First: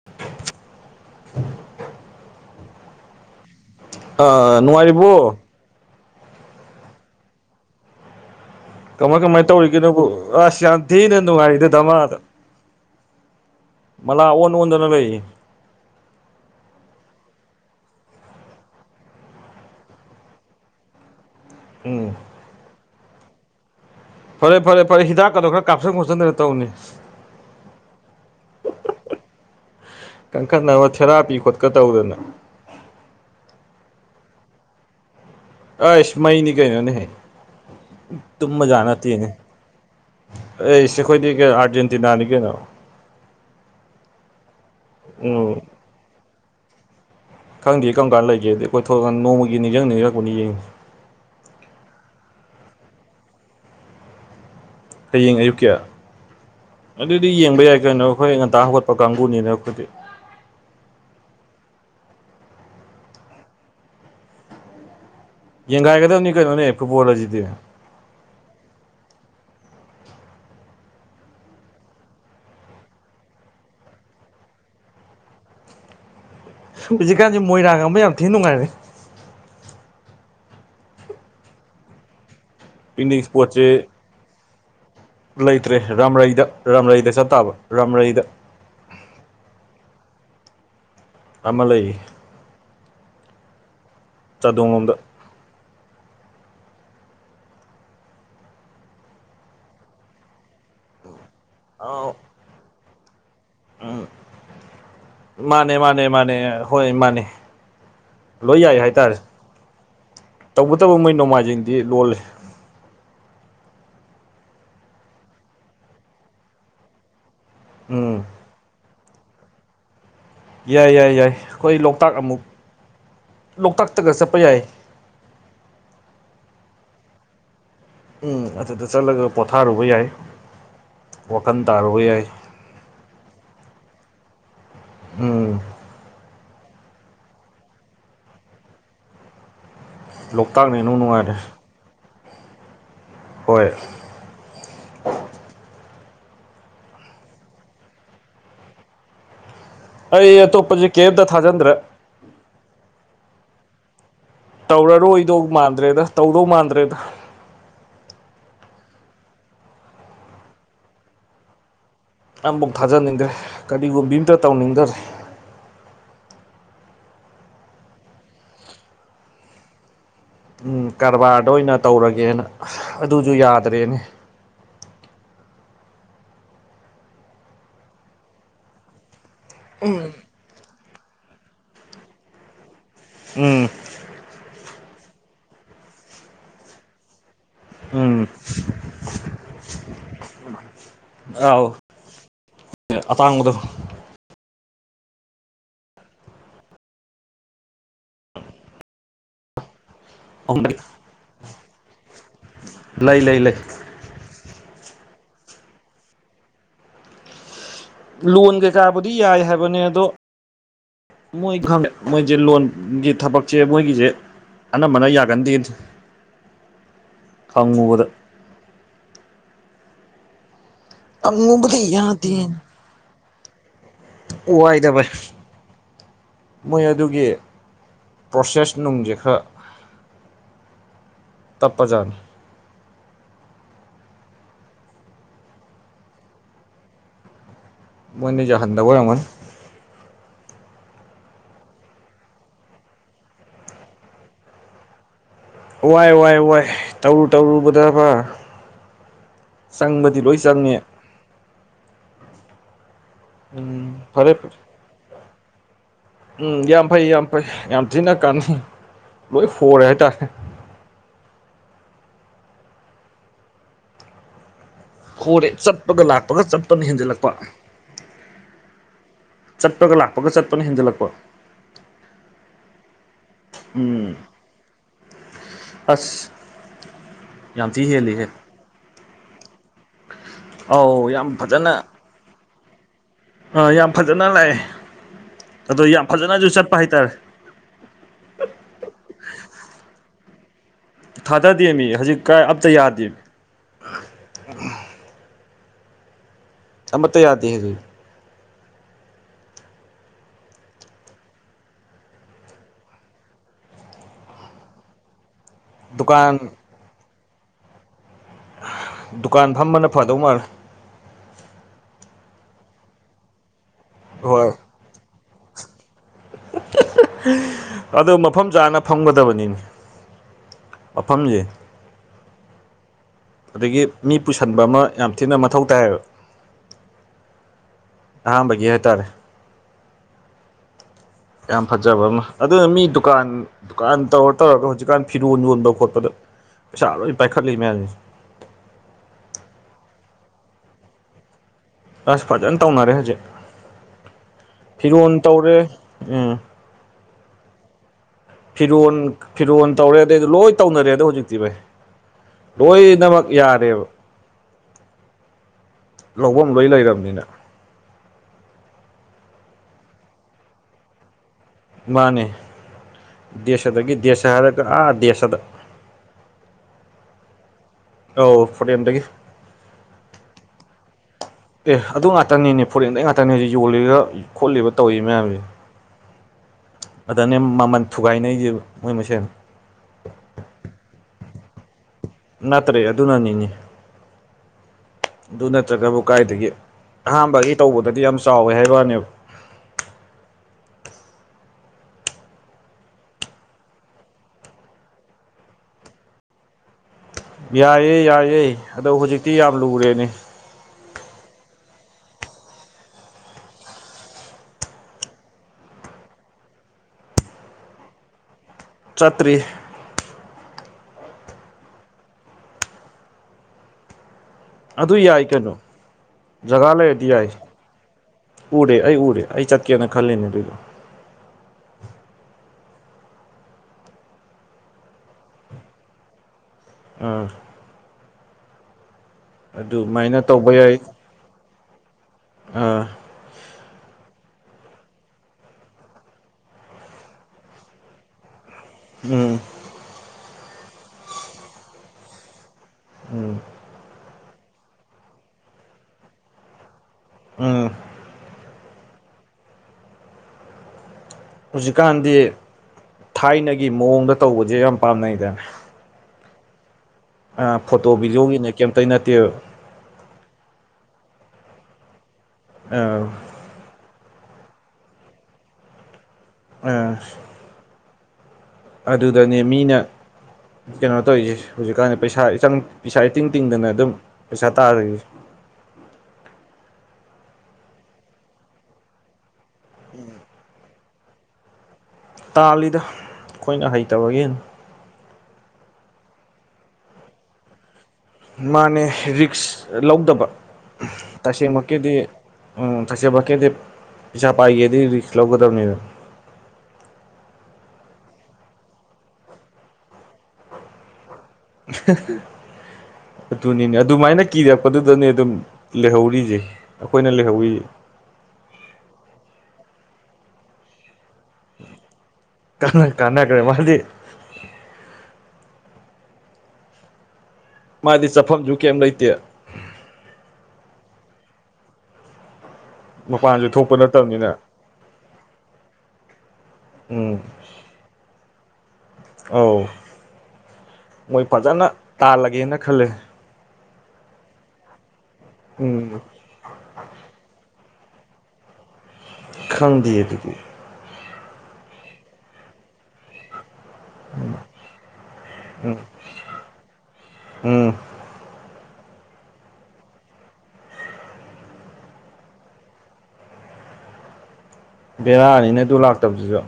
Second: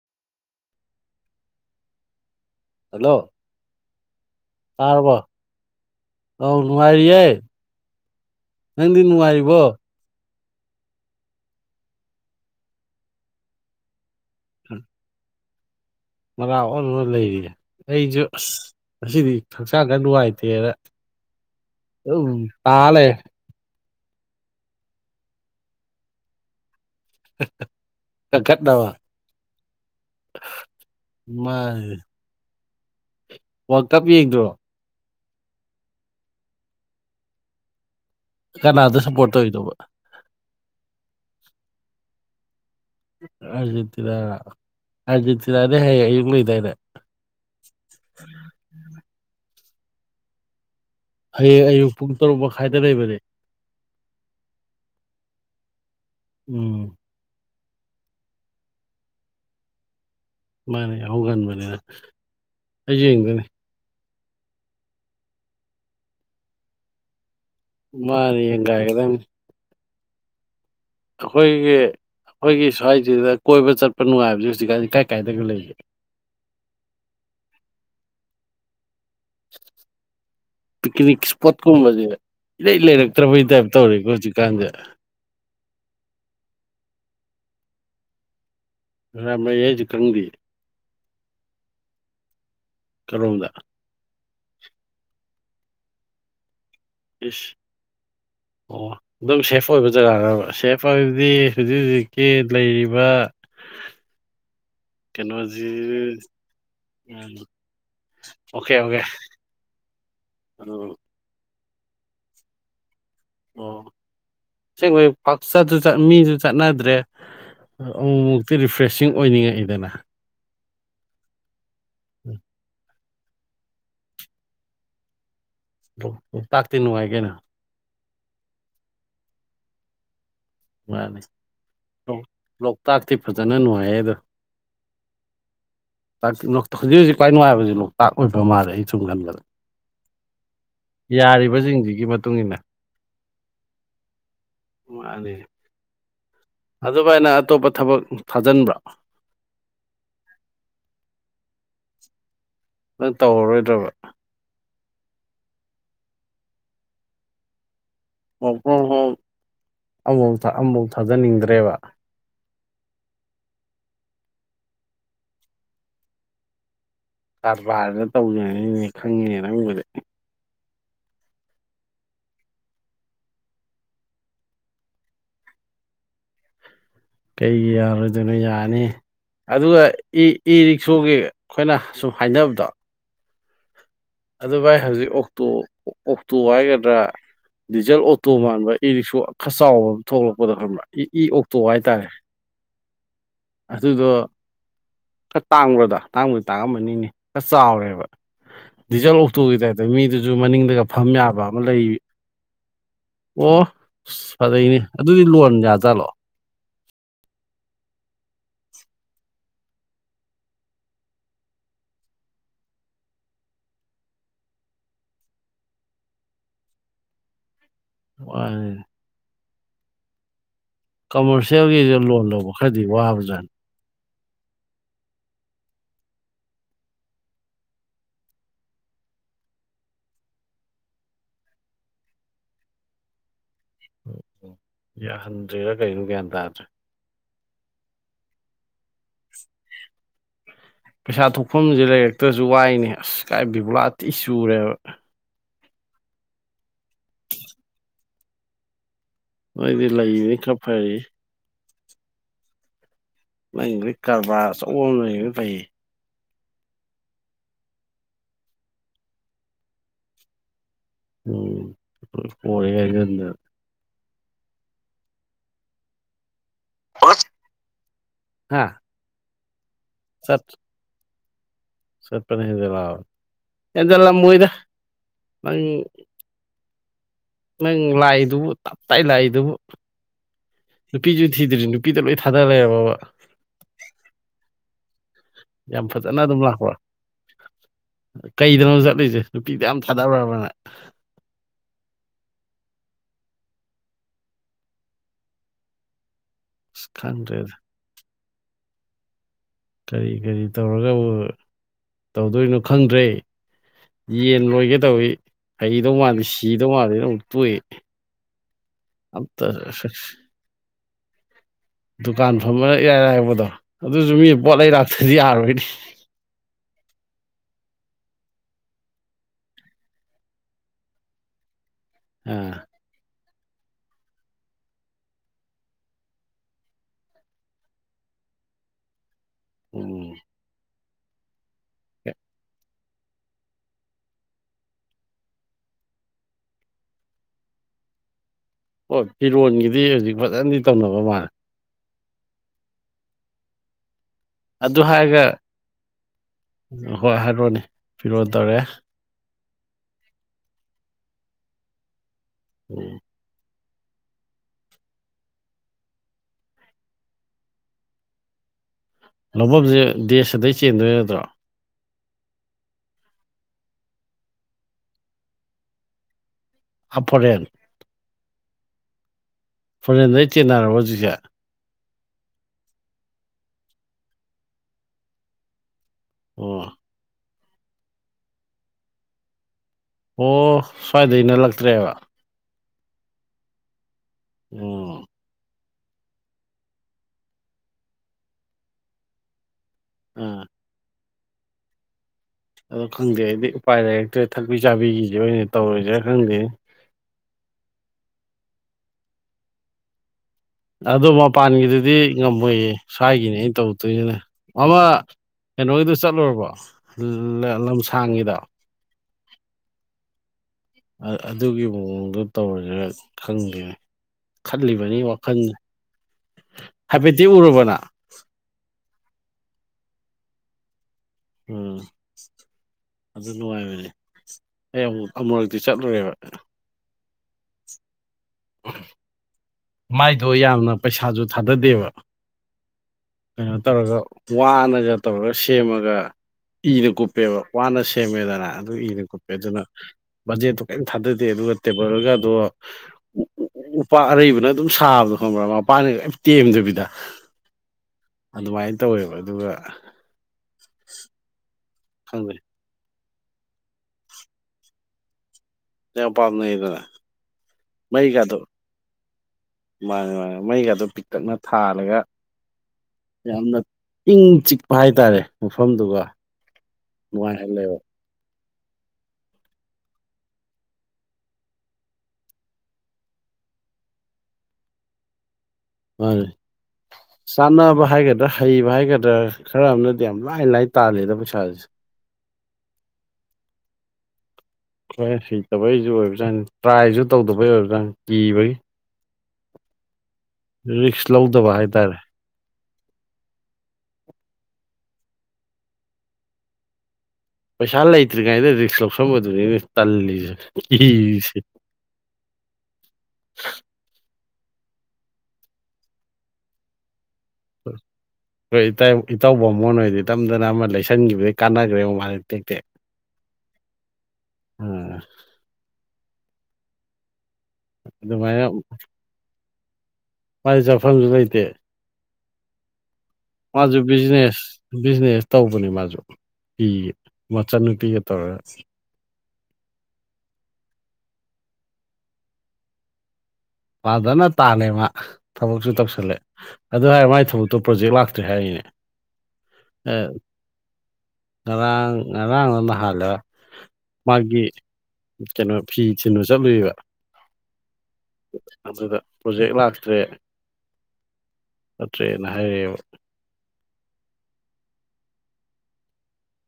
[inaudible] hello ꯑ ꯇꯥꯔꯕꯣ ꯅꯨꯉꯥꯏꯔꯤꯕꯣ ꯑꯧ ꯅꯨꯡꯉꯥꯏꯔꯤꯌꯦ ꯅꯪꯗꯤ ꯀꯃꯥꯏ ꯀꯃꯥꯏꯅ ꯅꯨꯡꯉꯥꯏꯔꯤꯕꯣ ꯇꯧꯔꯤꯒꯦꯅꯣꯕꯨ ꯑꯥꯁ ꯌꯥꯝꯊꯤꯅ ꯅꯨꯡꯉꯥꯏꯔꯤꯗ ꯗꯃꯥꯗ ꯃꯂꯥ ꯑꯣꯟ ꯑꯣꯟꯗꯅ ꯂꯩꯌꯦ ꯃꯔꯥ ꯑꯣꯟ ꯑꯣꯟ ꯂꯩꯔꯤꯌꯦ ꯑꯩꯖꯨ ꯑꯁ ꯉꯁꯤꯗꯤ ꯍꯛꯆꯥꯡ ꯈꯔ ꯅꯨꯡꯉꯥꯏꯇꯦꯅ ꯎꯝ ꯇꯥ ꯂꯩꯔꯦ ꯐꯔꯦ ꯐꯔꯦ ꯐꯔꯦ ꯍꯤꯗꯥꯛꯀꯗꯣ ꯈꯔ ꯀꯥꯞꯁꯟ ꯈꯣꯠꯁꯟꯗꯅ ꯇꯧꯅꯦ ꯍ ꯍ ꯀꯟꯈꯠꯅꯕ ꯀꯟꯈꯠꯅꯕ ꯊꯦꯔꯥꯄꯤ ꯈꯣꯠꯀ ꯇꯧꯗꯅ ꯋꯥꯜ ꯀꯞ ꯌꯦꯡꯗ꯭ꯔꯣ ꯑꯥꯏꯁ ꯃꯩꯅꯤ ꯀꯩꯅꯣꯅꯦꯍꯦ ꯇꯨꯝꯕꯖꯥꯠ ꯀꯅꯥꯗ ꯅꯠꯇꯦꯅꯦ ꯁꯞꯄꯣꯔꯠ ꯇꯧꯔꯤꯅꯣꯕ ꯑꯩꯁ ꯑꯩꯈꯣꯏꯗꯤ ꯀꯩꯅꯣ ꯑꯥꯔꯖꯦꯟꯇꯤꯅꯥꯅꯤ ꯀꯩꯅꯣ ꯑꯥꯔꯖꯦꯟꯇꯤꯅꯥ ꯎꯝ ꯑꯥꯔꯖꯦꯟꯇꯤꯅꯥꯗꯤ ꯍꯌꯦꯡ ꯑꯌꯨꯛ ꯂꯩꯗꯥꯏꯅꯦ ꯈꯪꯗꯦ ꯀꯔꯝ ꯀꯥꯟꯅ ꯂꯩꯒꯦꯗꯤ ꯑꯩꯈꯣꯏ ꯊꯣꯛꯂꯑꯥꯟ ꯅꯣꯡꯃꯒꯤ ꯅꯤꯡꯁꯤꯡꯅꯤꯔꯛꯄꯅꯤ ꯌꯦꯡꯉꯤ ꯍꯌꯦꯡ ꯑꯌꯨꯛ ꯄꯨꯡ ꯇꯔꯨꯛ ꯃꯈꯥꯏꯗ ꯂꯩꯕꯅꯦ ꯍꯌꯦꯡ ꯑꯌꯨꯛꯀꯤ ꯎꯝ ꯑꯗꯨꯗꯤ ꯌꯦꯡꯕ ꯌꯥꯏ ꯀꯩꯅꯣ ꯑꯩꯈꯣꯏ ꯉꯟꯇꯥ ꯍꯧꯒꯠꯄ ꯀꯥꯡꯕꯨꯅꯤꯅ ꯑꯩꯈꯣꯏꯗꯤ ꯃꯥꯅꯦ ꯍꯧꯒꯟꯕꯅꯤꯅ ꯑꯩ ꯌꯦꯡꯗꯣꯏꯅꯦ ꯌꯦꯡꯒꯥꯏꯒꯗꯕꯅꯤ ꯀꯩꯅꯣꯅꯦ ꯐꯨꯠꯕꯣꯜ ꯑꯁꯤꯗꯤ ꯃꯥꯅꯤ ꯌꯦꯒꯥꯥꯏꯒꯗꯧ ꯑꯩꯈꯣꯏꯒꯤ ꯑꯩꯈꯣꯏꯒꯤ ꯁ꯭ꯋꯥꯏꯁꯤꯗ ꯀꯣꯏꯕ ꯆꯠꯄ ꯅꯨꯡꯉꯥꯏꯕꯁꯤ ꯍꯧꯖꯤꯛꯀꯥꯟꯗꯤ ꯀꯥꯏ ꯀꯥꯏꯗꯒ ꯂꯩꯒꯦ ꯍꯧꯖꯤꯛꯀꯥꯟꯁꯦ ꯃꯣꯏꯔꯥꯡ ꯑꯃ ꯌꯥꯝ ꯊꯤꯅ ꯅꯨꯡꯉꯥꯏꯔꯦ ꯄꯤꯛꯅꯤꯛ ꯏꯁꯄꯣꯠꯀꯨꯝꯕꯁꯦ ꯏꯔꯩ ꯄꯤꯛꯅꯤꯛ ꯂꯩꯔꯛꯇ꯭ꯔꯕꯩ ꯇꯥꯏꯞ ꯏꯁꯄꯣꯠꯁꯦ ꯇꯧꯔꯦꯀꯣ ꯍꯧꯖꯤꯛ [unintelligible] ꯂꯩꯇ꯭ꯔꯦ ꯔꯥꯝꯔꯩꯗ ꯔꯥꯝꯔꯩꯗ ꯆꯠ ꯇꯥꯕ ꯔꯥꯝꯔꯩꯗ ꯔꯥꯃꯩ [unintelligible] ꯈꯪꯗꯦ ꯑꯃ ꯂꯩ ꯀꯔꯣꯝꯗ ꯆꯥꯗꯣꯡꯂꯣꯝꯗ ꯏꯁ ꯑꯣ ꯑꯗꯨꯝ ꯁꯦꯐ ꯑꯣꯏꯕ ꯖꯒꯥꯔ꯭ꯕ ꯁꯦꯐ ꯑꯣꯏꯕꯗꯤ ꯍꯧꯖꯤꯛ ꯑ ꯍꯧꯖꯤꯛꯀꯤ ꯂꯩꯔꯤꯕ ꯎꯝ ꯀꯩꯅꯣꯁꯤ ꯃꯥꯅꯦ ꯃꯥꯅꯦ ꯃꯥꯅꯦ ꯍꯣꯏ ꯃꯥꯅꯦ ꯂꯣꯏ ꯑꯣꯀꯦ ꯌꯥꯏ ꯑꯣꯀꯦ ꯍꯥꯏꯇꯥꯔꯦ ꯇꯧꯕꯇꯕꯨ ꯑꯣ ꯃꯣꯏ ꯅꯣꯡꯃꯥꯏꯖꯤꯡꯗꯤ ꯂꯣꯜꯂꯤ ꯑꯣ ꯁꯦꯡꯕꯩ ꯄꯥꯛꯆꯠꯁꯨ ꯆꯠ ꯃꯤꯁꯨ ꯆꯠꯅꯗ꯭ꯔꯦ ꯎꯝ [unintelligible] ꯔꯤꯐ꯭ꯔꯦꯁꯤꯡ ꯑꯣꯏꯅꯤꯡꯉꯛꯏꯗꯅ ꯌꯥꯏ ꯌꯥꯏ ꯌꯥꯏ ꯑꯩꯈꯣꯏ ꯂꯣꯛꯇꯥꯛ ꯑꯃꯨꯛ ꯂꯣꯛꯇꯥꯛꯇꯒ ꯆꯠꯄ ꯌꯥꯏ ꯂꯧꯇꯥꯛꯇꯤ ꯅꯨꯡꯉꯥꯏ ꯀꯩꯅꯣ ꯎꯝ ꯑꯗꯨꯗ ꯆꯠꯂꯒ ꯄꯣꯊꯥꯔꯨꯕ ꯌꯥꯏ ꯃꯥꯅꯤ ꯋꯥꯈꯜ ꯇꯥꯔꯨꯕ ꯌꯥꯏ ꯂꯣꯛꯇꯥꯛꯇꯤ ꯐꯖꯅ ꯅꯨꯡꯉꯥꯏꯌꯦ ꯑꯗꯣ ꯎꯝ ꯍꯧꯖꯤꯛ ꯍꯧꯖꯤꯛ ꯈ꯭ꯋꯥꯏ ꯅꯨꯡꯉꯥꯏꯕꯁꯤ ꯂꯣꯛꯇꯥꯛ ꯑꯣꯏꯕ ꯃꯥꯜꯂꯦ ꯑꯩ ꯁꯨꯝ ꯈꯟꯕꯗ ꯂꯣꯛꯇꯥꯛꯅ ꯏꯅꯨꯡ ꯅꯨꯡꯉꯥꯏꯔꯦ ꯌꯥꯔꯤꯕꯁꯤꯡꯁꯤꯒꯤ ꯃꯇꯨꯡꯏꯟꯅ ꯍꯣꯏ [unintelligible] ꯑꯗꯨꯕꯥꯏꯅ ꯑꯇꯣꯞꯄ ꯊꯕꯛ ꯊꯥꯖꯟꯕ꯭ꯔꯥ ꯑꯩ ꯑꯇꯣꯞꯄꯁꯤ ꯀꯩꯃꯇ ꯊꯥꯖꯟꯗ꯭ꯔꯦ ꯅꯪ ꯇꯧꯔꯔꯣꯏꯗ꯭ꯔꯕ ꯇꯧꯔꯔꯣꯏꯗꯧ ꯃꯥꯟꯗ꯭ꯔꯦꯗ ꯇꯧꯗꯧ ꯃꯥꯟꯗ꯭ꯔꯦꯗ ꯑꯣ ꯍ ꯍ [unintelligible] ꯑꯃꯐꯧ ꯑꯃꯐꯥꯎ ꯊꯥꯖꯟꯅꯤꯡꯗ꯭ꯔꯦꯕ ꯑꯃꯕꯧ ꯊꯥꯖꯟꯅꯤꯡꯗ꯭ꯔꯦ ꯀꯕꯤꯒꯨꯝꯕꯤ ꯑꯃꯇ ꯇꯧꯅꯤꯡꯗ꯭ꯔꯦ ꯀꯔꯕꯥꯔꯅꯦ ꯇꯧꯅꯩꯅꯦ ꯈꯪꯉꯤꯅꯦ ꯅꯪꯕꯨꯗꯤ ꯎꯝ ꯀꯔꯕꯥꯔꯗ ꯑꯣꯏꯅ ꯇꯧꯔꯒꯦꯅ ꯑꯗꯨꯁꯨ ꯌꯥꯗ꯭ꯔꯦꯅꯦ ꯀꯩꯒꯤ ꯌꯥꯔꯣꯏꯗꯣꯏꯅꯣ ꯌꯥꯅꯤ ꯑꯗꯨꯒ ꯏ ꯏ ꯔꯤꯛꯁꯣꯒꯤ ꯑꯩꯈꯣꯏꯅ ꯁꯨꯝ ꯍꯥꯏꯅꯕꯗꯣ ꯎꯝ ꯑꯗꯨ ꯚꯥꯏ ꯍꯧꯖꯤꯛ ꯑꯣꯛꯇꯣ ꯑꯣꯛꯇꯣ ꯍꯥꯏꯒꯗ꯭ꯔꯥ ꯗꯤꯖꯜ ꯎꯝ ꯑꯣꯛꯇꯣ ꯃꯥꯟꯕ ꯏ ꯔꯤꯛꯁꯨ ꯈꯔ ꯆꯥꯎꯕ ꯑꯃ ꯊꯣꯛꯂꯛꯄꯗ ꯈꯟꯕ ꯏ ꯏ ꯑꯣꯛꯇꯣ ꯑꯥꯎ ꯍꯥꯏꯇꯥꯔꯦ ꯑꯇꯥꯡꯕꯗꯣ ꯑꯗꯨꯗꯣ ꯈꯔ ꯇꯥꯡꯕꯗꯣ ꯇꯥꯡꯕꯨ ꯇꯥꯡꯑꯝꯃꯅꯤꯅꯦ ꯈꯔ ꯆꯥꯎꯔꯦꯕ [inaudible] ꯗꯤꯖꯜ ꯑꯣꯇꯣꯒꯤ ꯇꯥꯏꯞꯇ ꯃꯤꯗꯨꯁꯨ ꯃꯅꯤꯡꯗꯒ ꯐꯝ ꯌꯥꯕ ꯑꯃ ꯂꯩ ꯂꯩ ꯂꯩ ꯂꯩ ꯑꯣ ꯑꯁ ꯐꯖꯩꯅꯦ ꯑꯗꯨꯗꯤ ꯂꯣꯟ ꯌꯥ ꯖꯥꯠꯂꯣ ꯂꯣꯟ ꯀꯩꯀꯥꯕꯨꯗꯤ ꯌꯥꯏ ꯍꯥꯏꯕꯅꯦ ꯑꯗꯣ ꯃꯣꯏ ꯈꯪ ꯃꯣꯏꯁꯦ ꯂꯣꯟꯒꯤ ꯊꯕꯛꯁꯦ ꯃꯣꯏꯒꯤꯁꯦ ꯑꯅꯝꯕꯅ ꯌꯥꯒꯟꯗꯦꯅꯦ ꯍꯪꯉꯨꯕꯗ ꯋꯥꯍꯦ ꯍꯪꯉꯨꯕꯗ ꯀꯃꯔꯁꯦꯜꯒꯤꯁꯦ ꯂꯣꯟ ꯂꯧꯕ ꯌꯥꯗꯦꯅꯦ ꯈꯔꯗꯤ ꯋꯥꯕ ꯖꯥꯠꯅꯤ ꯋꯥꯏꯗ ꯚꯥꯏ ꯃꯣꯏ ꯑꯗꯨꯒꯤ ꯄ꯭ꯔꯣꯁꯦꯁ ꯅꯨꯡꯁꯤ ꯈꯔ ꯇꯞꯄꯖꯥꯠꯅꯤ ꯌꯥꯍꯟꯗꯔꯤꯔꯥ ꯀꯩꯅꯣ ꯒ꯭ꯌꯥꯟ ꯇꯥꯗ꯭ꯔꯦ ꯃꯣꯏꯅ ꯌꯍꯟꯗꯕ ꯑꯣꯏꯔꯝꯒꯅꯤ ꯄꯩꯁꯥ ꯊꯣꯛꯐꯝꯁꯦ ꯂꯩꯔꯛꯇ꯭ꯔꯁꯨ ꯋꯥꯏꯅꯦ ꯑꯁ ꯀꯥꯏ ꯕꯦꯕꯨꯂꯥ ꯊꯤ ꯆꯨꯔꯦꯕ ꯋꯥꯏ ꯋꯥꯏ ꯋꯥꯏ ꯇꯧꯔꯨ ꯇꯧꯔꯨꯕꯗꯕ ꯅꯣꯏꯗꯤ ꯆꯪꯕꯗꯤ ꯂꯩꯕꯅꯤ ꯂꯣꯏ ꯈꯔ ꯆꯪꯉꯦ ꯐꯔꯤ ꯅꯪꯒꯤꯗꯤ ꯎꯝ ꯐꯔꯦ ꯀꯔꯕꯥꯔ ꯐꯔꯦ ꯑꯆꯧꯕ ꯑꯃ ꯂꯩꯕꯅꯤꯅ ꯐꯩꯌꯦ ꯎꯝ ꯌꯥꯝ ꯐꯩ ꯌꯥꯝ ꯐꯩ ꯌꯥꯝ ꯊꯤꯅ ꯀꯥꯟꯅꯩ ꯂꯣꯏ ꯍꯣꯔꯦ ꯍꯥꯏꯇꯥꯔꯦ ꯎꯝ ꯍꯣꯔꯦꯒ ꯍꯥꯏꯖꯟꯗ ꯍꯣꯔꯦ ꯆꯠꯄꯒ ꯂꯥꯛꯄꯒ ꯆꯠꯄꯅ ꯍꯦꯟꯖꯜꯂꯛꯄ ꯍꯥꯥ ꯆꯠꯄꯒ ꯂꯥꯛꯄꯒ ꯆꯠꯄꯅ ꯍꯦꯟꯖꯜꯂꯛꯄ ꯆꯠꯄꯅ ꯍꯦꯟꯖꯤꯜꯂꯛꯑꯕꯥ ꯌꯦꯟꯖꯟ ꯎꯝ ꯂꯝ ꯃꯣꯏꯗ ꯅꯪ ꯑꯁ ꯌꯥꯝ ꯅꯪ ꯊꯤ ꯍꯦꯜꯂꯤꯍꯦ ꯂꯥꯛꯏꯗꯨꯕꯨ ꯇꯞ ꯇꯥꯏ ꯂꯥꯛꯏꯗꯨꯕꯨ ꯑꯧ ꯅꯨꯄꯤꯁꯨ ꯌꯥꯝ ꯊꯤꯗ꯭ꯔꯤ ꯅꯨꯄꯤꯗ ꯂꯣꯏ ꯊꯥꯗꯂꯩꯔꯕꯔꯕꯥ ꯑꯥ ꯌꯥꯝ ꯐꯖꯅ ꯂꯥꯛꯑꯦ ꯑꯗꯣ ꯌꯥꯝ ꯐꯖꯅ ꯑꯗꯨꯝ ꯐꯖꯅꯁꯨ ꯂꯥꯛꯄ꯭ꯔꯣ ꯆꯠꯄ ꯍꯥꯏꯇꯥꯔꯦ ꯀꯩꯗꯅꯣ ꯆꯠꯂꯤꯁꯦ ꯅꯨꯄꯤꯗ ꯌꯥꯝ ꯊꯥꯗꯕꯔ꯭ꯕ ꯅꯪ ꯊꯥꯗꯗꯦ ꯃꯤ ꯍꯧꯖꯤꯛ ꯀꯥꯏ ꯑꯝꯇ ꯌꯥꯗꯦꯃꯤ ꯑꯁ ꯑꯃꯇ ꯌꯥꯗꯦ ꯈꯪꯗ꯭ꯔꯦꯗ ꯍꯥꯏꯗꯨꯅꯤ ꯀꯔꯤ ꯀꯔꯤ ꯇꯧꯔꯒꯕꯨ ꯇꯧꯗꯣꯏꯅꯣ ꯈꯪꯗ꯭ꯔꯦ ꯌꯦꯟ ꯂꯣꯏꯒꯦꯇꯧꯏ ꯍꯩꯗꯧ ꯃꯥꯟꯗꯦ ꯗꯨꯀꯥꯟ ꯁꯤꯗꯧ ꯃꯥꯥꯟꯂꯤ ꯑꯃꯨꯛ ꯇꯣꯛꯏ ꯑꯝꯇ ꯗꯨꯀꯥꯟ ꯐꯝꯕꯅ ꯐꯗꯧ ꯃꯥꯜꯂꯦ ꯗꯨꯀꯥꯟ ꯐꯝꯃ ꯏꯔꯥꯏ ꯂꯥꯏꯕꯗꯣ ꯑꯗꯨꯁꯨ ꯃꯤ ꯄꯣꯠꯂꯩ ꯂꯥꯛꯇ꯭ꯔꯗꯤ ꯌꯥꯔꯣꯏꯅꯦ ꯑꯗꯨ ꯃꯐꯝ ꯆꯥꯅ ꯐꯪꯒꯗꯕꯅꯤꯅꯦ ꯃꯥꯐꯝꯁꯤ ꯑꯥ ꯑꯗꯒꯤ ꯃꯤ ꯄꯨꯁꯤꯟꯕ ꯑꯃ ꯌꯥꯝ ꯊꯤꯅ ꯃꯊꯧ ꯇꯥꯏꯌꯦꯕ ꯑꯍꯥꯟꯕꯒꯤ ꯍꯥꯏꯇꯥꯔꯦ ꯎꯝ ꯌꯥꯝ ꯐꯖꯕ ꯑꯃ ꯑꯗꯨꯅ ꯃꯤ ꯗꯨꯀꯥꯟ ꯗꯨꯀꯥꯟ ꯇꯧꯔ ꯇꯧꯔꯒ ꯍꯧꯖꯤꯛꯀꯥꯟ ꯐꯤꯔꯣꯟ ꯌꯣꯟꯕ ꯈꯣꯠꯄꯗ ꯄꯩꯁꯥ ꯂꯣꯏ ꯄꯥꯏꯈꯠꯂꯤ ꯃꯌꯥꯝꯁꯦ ꯍꯣꯏ ꯐꯤꯔꯣꯟꯒꯤꯗꯤ ꯍꯧꯖꯤꯛ ꯐꯖꯅꯗꯤ ꯇꯧꯅꯕ ꯃꯥꯜꯂꯦ ꯑꯁ ꯐꯖꯅ ꯇꯧꯅꯔꯦ ꯍꯧꯖꯤꯛ ꯑꯗꯨ ꯐꯤꯔꯣꯜ ꯍꯥꯏꯔꯒ ꯇꯧꯔꯦ ꯎꯝ ꯍꯣꯏ ꯍꯥꯏꯔꯣꯅꯦ ꯐꯤꯔꯣꯟ ꯇꯧꯔꯦ ꯐꯤꯔꯣꯟ ꯐꯤꯔꯣꯟ ꯇꯧꯔꯦ ꯑꯗꯩꯗꯤ ꯂꯣꯏ ꯇꯧꯅꯔꯦ ꯍꯧꯖꯤꯛꯇꯤ ꯕꯥꯢ ꯎꯝ ꯂꯣꯏꯅꯃꯛ ꯌꯥꯔꯦꯕ ꯂꯧꯕꯝ ꯂꯣꯏ ꯂꯩꯔꯕꯅꯤꯅ ꯂꯧꯐꯝꯁꯦ ꯗꯦꯁ ꯁꯤꯗꯩ ꯆꯦꯟꯗꯣꯏ ꯅꯠꯇꯔꯣ ꯃꯥꯅꯦ ꯗꯦꯁꯗꯒꯤ ꯗꯦꯁ ꯍꯥꯏꯔꯒ ꯑꯥ ꯗꯦꯁꯗ ꯑꯥꯏꯁ ꯐꯣꯔꯦꯟ ꯑꯧ ꯐꯣꯔꯦꯟꯗꯒꯤ ꯐꯣꯔꯦꯟꯗꯩꯩ ꯆꯦꯟꯅꯔꯕꯣ ꯍꯧꯖꯤꯛꯁꯦ ꯑꯦ ꯑꯗꯨ ꯉꯥꯛꯇꯅꯤꯅꯦ ꯐꯣꯔꯦꯟꯗꯩ ꯉꯥꯛꯇꯅꯦꯁꯦ ꯌꯣꯜꯂꯤꯒ ꯈꯣꯠꯂꯤꯕ ꯇꯧꯋꯤ ꯃꯌꯥꯝꯁꯦ ꯑꯣ ꯑꯗꯅꯦ ꯃꯃꯟ ꯊꯨꯒꯥꯏꯅꯩꯁꯦ ꯃꯣꯏ ꯃꯁꯦꯟ ꯑꯣ ꯁ꯭ꯋꯥꯏꯗꯩ ꯅꯂꯛꯇ꯭ꯔꯦꯕ ꯅꯠꯇ꯭ꯔꯦ ꯑꯗꯨꯅꯅꯤꯅꯦ ꯑꯣ ꯑꯗꯨ ꯅꯠꯇ꯭ꯔꯒꯕꯨ ꯀꯥꯏꯗꯒꯤ ꯑꯍꯥꯝꯕꯒꯤ ꯇꯧꯕꯗꯗꯤ ꯌꯥꯝ ꯆꯥꯎꯋꯦ ꯍꯥꯏꯕ ꯋꯥꯅꯦꯕ ꯑꯥ ꯑꯗꯣ ꯈꯪꯗꯦ ꯑꯩꯗꯤ ꯎꯄꯥꯏ ꯂꯩꯔꯛꯇ꯭ꯔꯦ ꯊꯛꯄꯤ ꯆꯥꯕꯤꯒꯤꯁꯦ ꯑꯣꯏꯅ ꯇꯧꯔꯁꯤꯔꯥ ꯈꯪꯗꯦ ꯌꯥꯏꯌꯦ ꯌꯥꯏꯌꯦ ꯑꯗꯣ ꯍꯨꯖꯤꯛꯇꯤ ꯌꯥꯝ ꯂꯨꯔꯦꯅꯦ ꯑꯗꯣ ꯃꯄꯥꯟꯒꯤꯗꯨꯗꯤ ꯉꯝꯃꯣꯏꯌꯦ ꯁ꯭ꯋꯥꯏꯒꯤꯅꯦ ꯑꯩꯅ ꯇꯧꯔꯛꯇꯣꯏꯁꯤꯅ ꯑꯃꯥ ꯀꯩꯅꯣꯒꯤꯗꯨ ꯆꯠꯂꯨꯔꯕꯣ ꯂꯝꯁꯥꯡꯒꯤꯗꯣ ꯆꯠꯇꯔꯤ ꯑꯗꯨꯒꯤ ꯃꯑꯣꯡꯗꯨ ꯇꯧꯔꯁꯤꯔꯥ ꯈꯪꯗꯦꯅꯦ ꯑꯗꯨ ꯈꯠꯂꯤꯕꯅꯤ ꯌꯥꯏ ꯋꯥꯈꯟꯖꯦ ꯀꯩꯅꯣ ꯖꯒꯥ ꯂꯩꯔꯗꯤ ꯍꯥꯏꯐꯦꯠꯇꯤ ꯌꯥꯏ ꯎꯔꯕꯣꯅꯥ ꯎꯔꯦ ꯑꯩ ꯎꯔꯦ ꯑꯩ ꯆꯠꯀꯦꯅ ꯈꯜꯂꯤꯅꯦ ꯑꯗꯨꯏꯗꯣ ꯎꯝ ꯑꯗꯨ ꯅꯨꯡꯉꯥꯏꯕꯅꯦ ꯑꯩ ꯑꯃꯨꯛ ꯑꯃꯨꯔꯛꯇꯤ ꯆꯠꯂꯨꯔꯦꯕ ꯑꯥ ꯑꯗꯨꯃꯥꯏꯅ ꯃꯥꯏꯗꯣ ꯇꯧꯕ ꯌꯥꯝꯅ ꯌꯥꯏ ꯄꯩꯁꯥꯁꯨ ꯊꯥꯗꯗꯦꯕ ꯑꯥ ꯀꯩꯅꯣ ꯇꯧꯔꯒ ꯋꯥꯅꯒ ꯇꯧꯔ ꯁꯦꯝꯃꯒ ꯏꯅ ꯀꯨꯞꯄꯦꯕ ꯋꯥꯅ ꯁꯦꯝꯃꯦꯗꯅ ꯑꯗꯨ ꯏꯅ ꯀꯨꯞꯄꯦ ꯎꯝ ꯑꯗꯨꯅ ꯕꯖꯦꯠꯇꯣ ꯀꯤꯝ ꯊꯥꯗꯗꯦ ꯑꯗꯨꯒ ꯇꯦꯕꯜꯒꯗꯣ ꯎꯝ ꯎꯄꯥꯛ ꯑꯔꯩꯕꯅ ꯑꯗꯨꯝ ꯁꯥꯕꯗꯣ ꯈꯪꯕ꯭ꯔꯥ ꯃꯄꯥꯅꯤ ꯀꯩꯝ ꯇꯦꯝꯗꯕꯤꯗ ꯑꯥ ꯑꯗꯨꯃꯥꯏ ꯇꯧꯔꯦꯕ ꯑꯗꯨꯒ ꯍꯨꯖꯤꯀꯥꯟꯗꯤ ꯈꯪꯗꯦ ꯊꯥꯏꯅꯒꯤ ꯃꯑꯣꯡꯗ ꯇꯧꯕꯁꯦ ꯌꯥꯝ ꯄꯥꯝꯅꯩꯗꯅ ꯌꯥꯝ ꯄꯥꯝꯅꯩꯗꯅ ꯑꯥ ꯐꯣꯇꯣ ꯃꯩꯒꯗꯣ ꯚꯤꯗꯤꯑꯣꯒꯤꯅꯦ ꯀꯦꯝꯇꯩ ꯅꯠꯇꯦꯕ ꯃꯥꯅꯦ ꯃꯥꯅꯦ ꯃꯩꯒꯗꯣ ꯄꯤꯛꯇꯛꯅ ꯊꯥꯜꯂꯒ ꯑꯦꯜ ꯌꯥꯝꯅ ꯏꯪ ꯆꯤꯛꯄ ꯍꯥꯏꯇꯥꯔꯦ ꯃꯐꯝꯗꯨꯒ ꯑꯥ ꯅꯨꯉꯥꯏꯍꯜꯂꯦꯕ ꯑꯗꯨꯗꯅꯦ ꯃꯤꯅ ꯀꯩꯅꯣ ꯇꯧꯔꯤꯁꯦ ꯍꯧꯖꯤꯛꯀꯥꯟꯗꯤ ꯄꯩꯁꯥ ꯏꯆꯪ ꯄꯩꯁꯥ ꯏꯇꯤꯡ ꯇꯤꯡꯗꯅ ꯑꯗꯨꯝ ꯄꯩꯁꯥ ꯇꯥꯜꯂꯤꯁꯦ [unintelligible] ꯆꯥꯟꯅꯕ ꯍꯥꯏꯒꯗ꯭ꯔꯥ ꯍꯩꯕ ꯍꯥꯏꯒꯗ꯭ꯔꯥ ꯈꯔ ꯑꯃꯅꯗꯤ ꯌꯥꯝ ꯂꯥꯏ ꯂꯥꯏ ꯇꯥꯜꯂꯦꯗ ꯄꯩꯁꯥꯥꯁꯦ ꯇꯥꯜꯂꯤꯗ ꯑꯩꯈꯣꯏꯅ ꯍꯩꯇꯕꯒꯤꯅꯤ ꯑꯈꯣꯏꯅ ꯍꯩꯇꯕꯩꯁꯨ ꯑꯣꯏꯕ ꯖꯥꯠꯅꯤ ꯇ꯭ꯔꯥꯏꯁꯨ ꯇꯧꯗꯕꯩ ꯑꯣꯏꯕꯖꯥꯠꯅꯤ ꯀꯤꯕꯒꯤ ꯃꯥꯅꯦ ꯔꯤꯛꯁ ꯂꯧꯗꯕ ꯔꯤꯛꯁ ꯂꯧꯗꯕ ꯇꯁꯦꯡꯃꯛꯀꯤꯗꯤ ꯍꯥꯏꯇꯥꯔꯦ ꯎꯝ ꯇꯥꯁꯦꯕꯀꯦꯗꯤ ꯄꯤꯁꯥ ꯄꯥꯏꯒꯦꯗꯤ ꯔꯤꯁꯛ ꯂꯧꯒꯗꯕꯅꯤꯗ ꯄꯩꯁꯥ ꯂꯩꯇ꯭ꯔꯤ ꯉꯥꯏꯗ ꯔꯤꯛꯁ ꯂꯧꯁꯟꯕꯗꯨꯅꯤꯅꯦ ꯇꯜꯂꯤꯁꯦ ꯏꯍꯤꯔꯤꯁꯦ [inaudible] ꯑꯗꯨꯅꯤꯅꯦ ꯑꯗꯨꯃꯥꯏꯅ ꯀꯤꯔꯛꯄꯗꯨꯗꯅꯦ ꯑꯗꯨꯝ ꯂꯩꯍꯧꯔꯤꯁꯦ ꯑꯩꯈꯣꯏꯅ ꯂꯩꯍꯧꯔꯤ ꯀꯩ ꯇꯥꯏꯕ ꯏꯇꯥꯎꯕꯨ ꯑꯃꯨꯛ ꯍꯟꯅꯥ ꯑꯩꯗꯤ ꯇꯝꯗꯅ ꯑꯃ ꯂꯩꯁꯟꯈꯤꯕꯗꯩꯩ ꯀꯥꯟꯅꯈ꯭ꯔꯦ ꯃꯥ ꯇꯦꯛꯇꯦꯛ ꯀꯥꯟꯅꯒ꯭ꯔꯦ ꯃꯥꯗꯤ ꯃꯥꯗꯤ ꯑꯗꯨꯃꯥꯏꯅ ꯆꯠꯐꯝꯁꯨ ꯀꯩꯝ ꯂꯩꯇꯦ ꯃꯥꯥꯏ ꯆꯥꯐꯝꯁꯨ ꯂꯩꯇꯦ ꯃꯄꯥꯟꯁꯨ ꯊꯣꯛꯄ ꯃꯥꯁꯨ ꯅꯠꯇꯕꯅꯤꯅ ꯕꯤꯖꯤꯅꯦꯁ ꯕꯤꯖꯤꯅꯦꯁ ꯇꯧꯕꯅꯤ ꯃꯥꯁꯨ ꯄꯤ ꯎꯝ ꯃꯆꯟꯅꯨꯄꯤꯒ ꯇꯧꯔꯒ ꯑꯧ ꯃꯣꯏ ꯐꯖꯅ ꯇꯥꯜꯂꯒꯦꯅ ꯈꯜꯂꯦ ꯐꯖꯅ ꯇꯥꯜꯂꯦ ꯃꯥ ꯊꯕꯛꯁꯨ ꯎꯝ ꯇꯧꯁꯜꯂꯦ ꯑꯗꯨ ꯍꯥꯏꯔꯥ ꯃꯥꯏ ꯊꯕꯛꯇꯣ ꯄ꯭ꯔꯣꯖꯦꯛ ꯂꯥꯛꯇ꯭ꯔꯦ ꯍꯥꯏꯔꯤꯅꯦ ꯈꯪꯗꯤꯌꯦ ꯑꯗꯨꯗꯤ ꯉꯔꯥꯡ ꯉꯔꯥꯡꯂꯥ ꯅꯍꯥꯜꯂꯥ ꯃꯥꯒꯤ ꯀꯩꯅꯣ ꯐꯤ ꯊꯤꯟꯕ ꯆꯠꯂꯨꯏꯕ ꯎꯝ ꯑꯗꯨꯗꯥ ꯄ꯭ꯔꯣꯖꯦꯛ ꯂꯥꯛꯇ꯭ꯔꯦ ꯈꯣꯠꯇ꯭ꯔꯦꯅꯥ ꯍꯥꯏꯔꯛꯑꯦꯕ ꯔꯥꯅꯤꯅꯦ ꯑꯗꯨ ꯂꯥꯛꯇꯕꯁꯤꯁꯨ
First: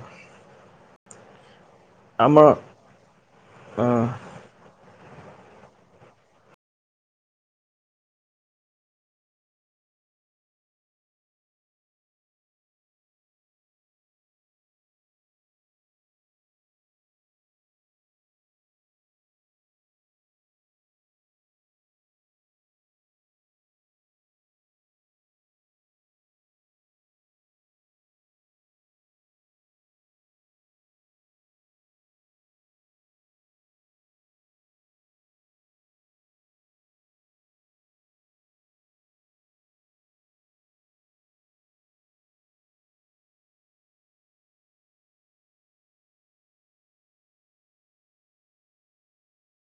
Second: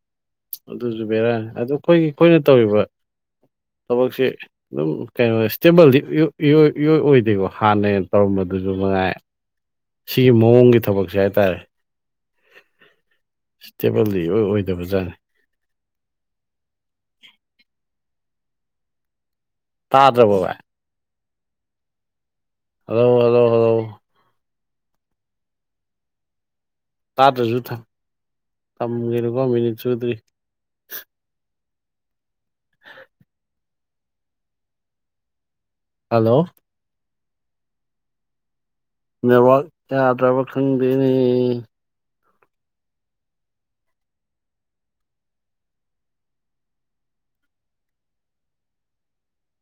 ꯑꯗꯨꯁꯨ ꯕꯦꯔꯥꯅꯦ ꯑꯗꯨ ꯑꯩꯈꯣꯏꯒꯤ ꯑꯃ ꯑꯩꯈꯣꯏꯅ ꯇꯧꯔꯤꯕ ꯑꯥ ꯊꯕꯛꯁꯦ ꯑꯗꯨꯝ ꯀꯩꯅꯣ ꯏꯁꯇꯦꯕꯜꯗꯤ ꯏꯌꯣꯏ ꯏꯌꯣꯏ ꯏꯌꯣꯏ ꯑꯣꯏꯗꯦꯕ ꯍꯥꯟꯅ ꯇꯧꯔꯝꯕꯗꯨꯁꯨ ꯃꯉꯥꯏ ꯁꯤ ꯃꯑꯣꯡꯒꯤ ꯊꯕꯛꯁꯦ ꯍꯥꯏꯇꯥꯔꯦ ꯏꯁꯇꯦꯕꯜꯗꯤ ꯏꯑꯣꯏ ꯑꯣꯏꯗꯕ ꯖꯥꯠꯅꯤ [unintelligible] ꯇꯥꯗ꯭ꯔꯥꯕꯣ ꯚꯥꯏ ꯍꯜꯂꯣ ꯍꯜꯂꯣ ꯍꯜꯂꯣ ꯇꯥꯗ꯭ꯔꯁꯨ ꯊꯝ ꯊꯝꯒꯤꯅꯨꯀꯣ ꯃꯤꯅꯤꯠ ꯆꯨꯗ꯭ꯔꯤ [unintelligible] ꯍꯜꯂꯣ ꯅꯦꯠꯋꯥꯛ ꯌꯥꯗ꯭ꯔꯕ ꯈꯪꯗꯦꯅꯦꯍꯦ